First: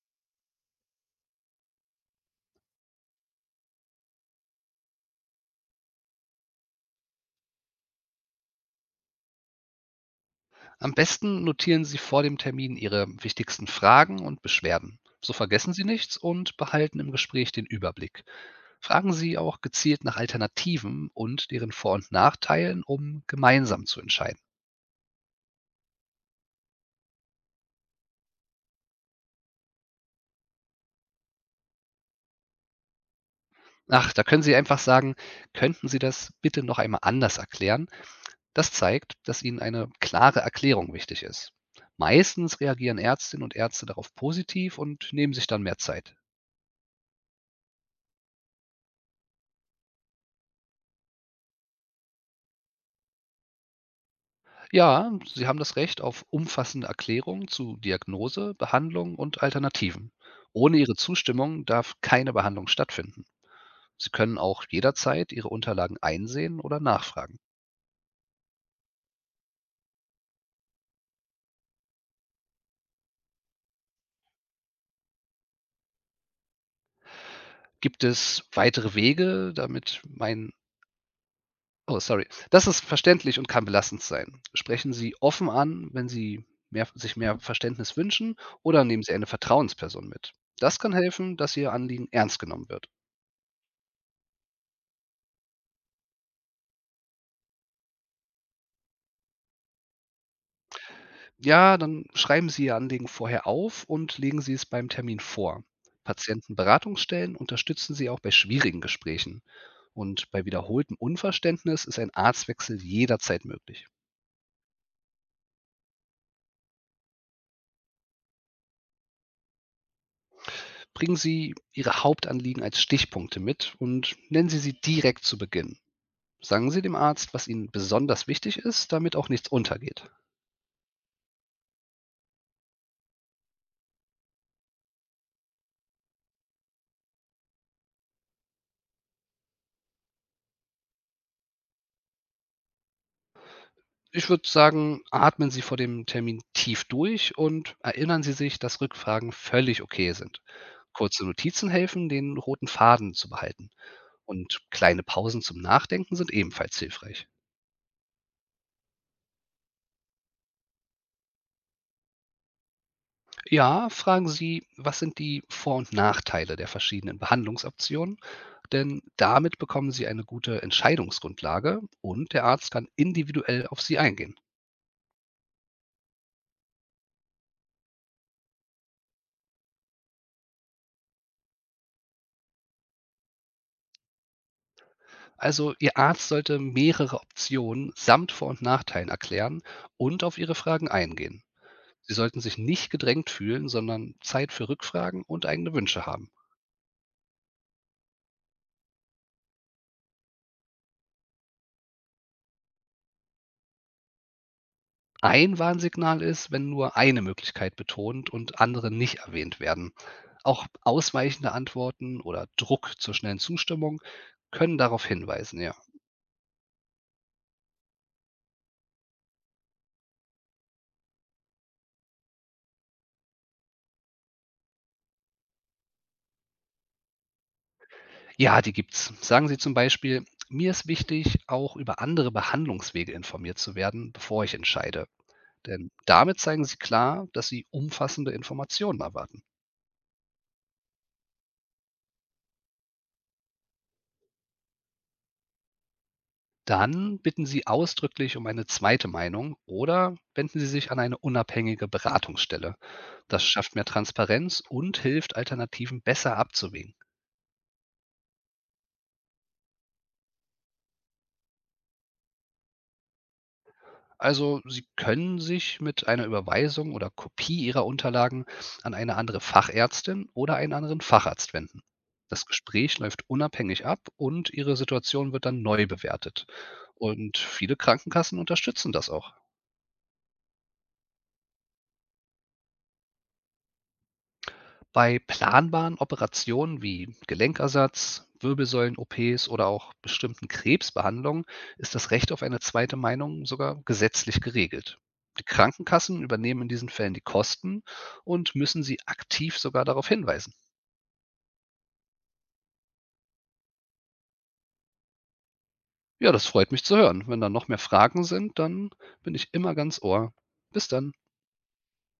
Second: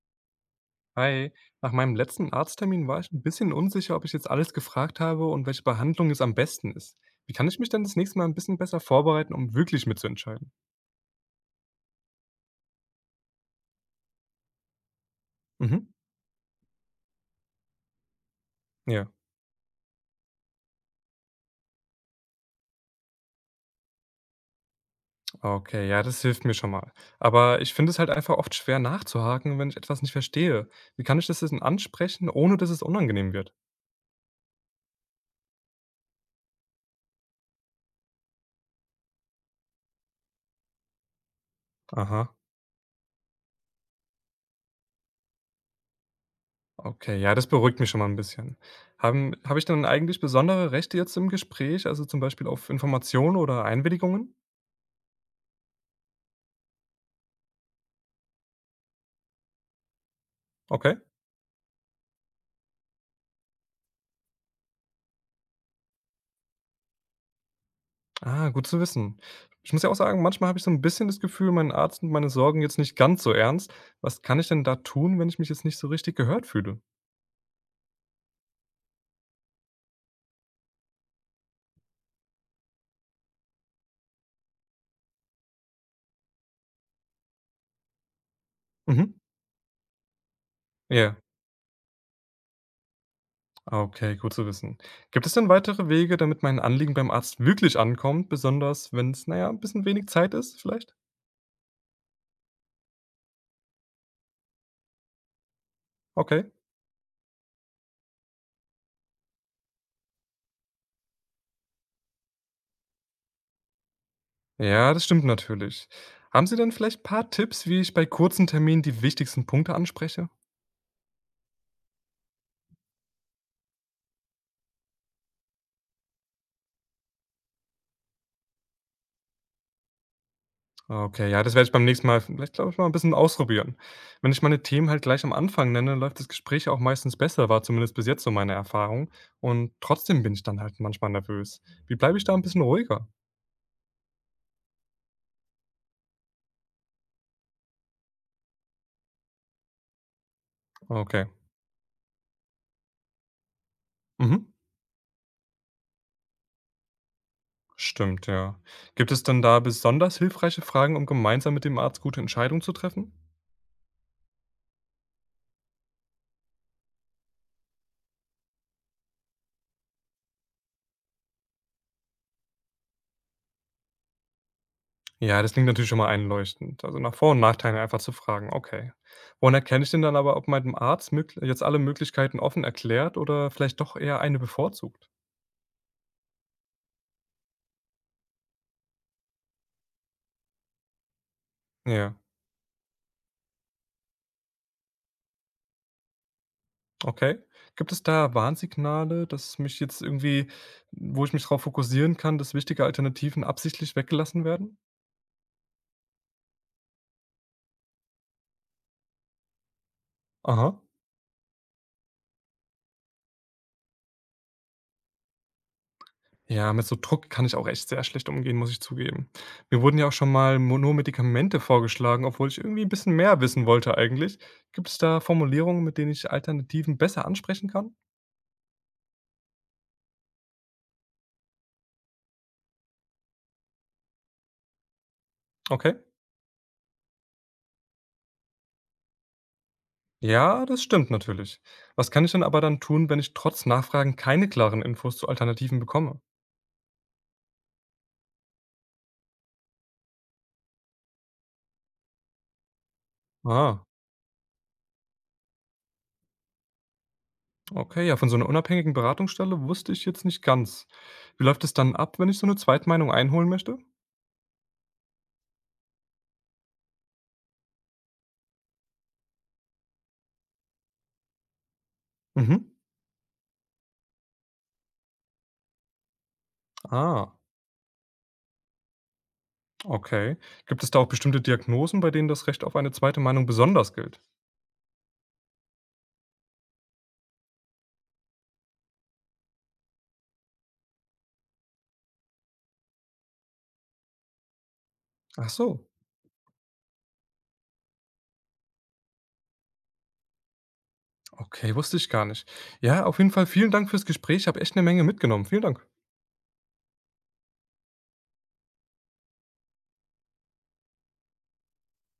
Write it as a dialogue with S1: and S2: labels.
S1: Hi, nach meinem letzten Arzttermin war ich ein bisschen unsicher, ob ich jetzt alles gefragt habe und welche Behandlung jetzt am besten ist. Wie kann ich mich denn das nächste Mal ein bisschen besser vorbereiten, um wirklich mitzuentscheiden?
S2: Am besten notieren Sie vor dem Termin Ihre wichtigsten Fragen und Beschwerden. So vergessen Sie
S1: Mhm.
S2: nichts und behalten im Gespräch den Überblick.
S1: Ja,
S2: Fragen Sie auch gezielt nach Alternativen und deren Vor- und Nachteilen, um gemeinsam zu entscheiden.
S1: okay, ja, das hilft mir schon mal. Aber ich finde es halt einfach oft schwer nachzuhaken, wenn ich etwas nicht verstehe. Wie kann ich das denn ansprechen, ohne dass es unangenehm wird?
S2: Ach, da können Sie einfach sagen, könnten Sie das bitte noch einmal anders erklären? Das zeigt, dass Ihnen eine klare Erklärung wichtig ist.
S1: Aha,
S2: Meistens reagieren Ärztinnen und Ärzte darauf positiv und nehmen sich dann mehr Zeit.
S1: okay, ja, das beruhigt mich schon mal ein bisschen. Habe ich dann eigentlich besondere Rechte jetzt im Gespräch, also zum Beispiel auf Informationen oder Einwilligungen?
S2: Ja, Sie haben das Recht auf umfassende Erklärungen zu Diagnose, Behandlung und Alternativen. Ohne
S1: Okay.
S2: Ihre Zustimmung darf keine Behandlung stattfinden. Sie können auch jederzeit Ihre Unterlagen einsehen oder nachfragen.
S1: Ah, gut zu wissen. Ich muss ja auch sagen, manchmal habe ich so ein bisschen das Gefühl, mein Arzt nimmt meine Sorgen jetzt nicht ganz so ernst. Was kann ich denn da tun, wenn ich mich jetzt nicht so richtig gehört fühle?
S2: Gibt es weitere Wege, damit mein Oh, sorry. Das ist verständlich und kann belastend sein. Sprechen Sie offen an, wenn Sie sich mehr Verständnis wünschen, oder nehmen
S1: Mhm.
S2: Sie eine Vertrauensperson mit. Das kann
S1: Ja.
S2: helfen, dass Ihr Anliegen ernst genommen wird.
S1: Ah, okay, gut zu wissen. Gibt es denn weitere Wege, damit mein Anliegen beim Arzt wirklich ankommt, besonders wenn es, naja, ein bisschen wenig Zeit ist vielleicht?
S2: Ja, dann schreiben Sie Ihr Anliegen vorher auf und legen Sie es beim Termin vor.
S1: Okay.
S2: Patientenberatungsstellen unterstützen Sie auch bei schwierigen Gesprächen. Und bei wiederholtem Unverständnis ist ein Arztwechsel jederzeit möglich.
S1: Ja, das stimmt natürlich. Haben Sie denn vielleicht ein paar Tipps, wie ich bei kurzen Terminen die wichtigsten Punkte anspreche?
S2: Bringen Sie Ihre Hauptanliegen als Stichpunkte mit und nennen Sie sie direkt zu Beginn. Sagen Sie dem Arzt, was Ihnen besonders wichtig ist, damit auch nichts untergeht.
S1: Okay, ja, das werde ich beim nächsten Mal vielleicht, glaube ich, mal ein bisschen ausprobieren. Wenn ich meine Themen halt gleich am Anfang nenne, läuft das Gespräch auch meistens besser, war zumindest bis jetzt so meine Erfahrung. Und trotzdem bin ich dann halt manchmal nervös. Wie bleibe ich da ein bisschen ruhiger?
S2: Ich würde sagen, atmen Sie vor dem Termin tief durch und erinnern Sie sich, dass Rückfragen völlig okay sind. Kurze
S1: Okay.
S2: Notizen helfen, den roten Faden zu behalten.
S1: Mhm.
S2: Und kleine Pausen zum Nachdenken sind ebenfalls hilfreich.
S1: Stimmt, ja. Gibt es denn da besonders hilfreiche Fragen, um gemeinsam mit dem Arzt gute Entscheidungen zu treffen?
S2: Ja, fragen Sie, was sind die Vor- und Nachteile der verschiedenen Behandlungsoptionen? Denn damit bekommen Sie eine gute Entscheidungsgrundlage und der Arzt kann individuell auf Sie eingehen.
S1: Ja, das klingt natürlich schon mal einleuchtend. Also, nach Vor und Nachteilen einfach zu fragen, okay. Woran erkenne ich denn dann aber, ob meinem Arzt mögl jetzt alle Möglichkeiten offen erklärt oder vielleicht doch eher eine bevorzugt?
S2: Also Ihr Arzt sollte mehrere Optionen samt Vor- und Nachteilen erklären und auf Ihre Fragen eingehen.
S1: Ja.
S2: Sie sollten sich nicht gedrängt fühlen, sondern Zeit für Rückfragen und eigene Wünsche haben.
S1: Okay. Gibt es da Warnsignale, dass mich jetzt irgendwie, wo ich mich darauf fokussieren kann, dass wichtige Alternativen absichtlich weggelassen werden?
S2: Ein Warnsignal ist, wenn nur eine Möglichkeit betont und andere nicht erwähnt werden. Auch
S1: Aha.
S2: ausweichende Antworten oder Druck zur schnellen Zustimmung können darauf hinweisen, ja.
S1: Ja, mit so Druck kann ich auch echt sehr schlecht umgehen, muss ich zugeben. Mir wurden ja auch schon mal mo nur Medikamente vorgeschlagen, obwohl ich irgendwie ein bisschen mehr wissen wollte eigentlich. Gibt es da Formulierungen, mit denen ich Alternativen besser ansprechen kann?
S2: Ja, die gibt's. Sagen Sie zum Beispiel, mir ist wichtig, auch über andere Behandlungswege informiert zu werden, bevor ich entscheide. Denn
S1: Okay.
S2: damit zeigen Sie klar, dass Sie umfassende Informationen erwarten.
S1: Ja, das stimmt natürlich. Was kann ich denn aber dann tun, wenn ich trotz Nachfragen keine klaren Infos zu Alternativen bekomme?
S2: Dann bitten Sie ausdrücklich um eine zweite Meinung oder wenden Sie sich an eine unabhängige Beratungsstelle. Das schafft
S1: Ah.
S2: mehr Transparenz und hilft, Alternativen besser abzuwägen.
S1: Okay, ja, von so einer unabhängigen Beratungsstelle wusste ich jetzt nicht ganz. Wie läuft es dann ab, wenn ich so eine Zweitmeinung einholen möchte?
S2: Also Sie können sich mit einer Überweisung oder Kopie Ihrer Unterlagen an eine andere Fachärztin oder einen anderen Facharzt wenden. Das
S1: Mhm.
S2: Gespräch läuft unabhängig ab und Ihre Situation wird dann neu bewertet.
S1: Ah,
S2: Und viele Krankenkassen unterstützen das auch.
S1: okay. Gibt es da auch bestimmte Diagnosen, bei denen das Recht auf eine zweite Meinung besonders gilt?
S2: Bei planbaren Operationen wie Gelenkersatz, Wirbelsäulen-OPs oder auch bestimmten Krebsbehandlungen ist das Recht auf eine zweite Meinung sogar gesetzlich geregelt. Die
S1: Ach so,
S2: Krankenkassen übernehmen in diesen Fällen die Kosten und müssen sie aktiv sogar darauf hinweisen.
S1: okay, wusste ich gar nicht. Ja, auf jeden Fall vielen Dank fürs Gespräch. Ich habe echt eine Menge mitgenommen. Vielen Dank.
S2: Ja, das freut mich zu hören. Wenn da noch mehr Fragen sind, dann bin ich immer ganz Ohr. Bis dann.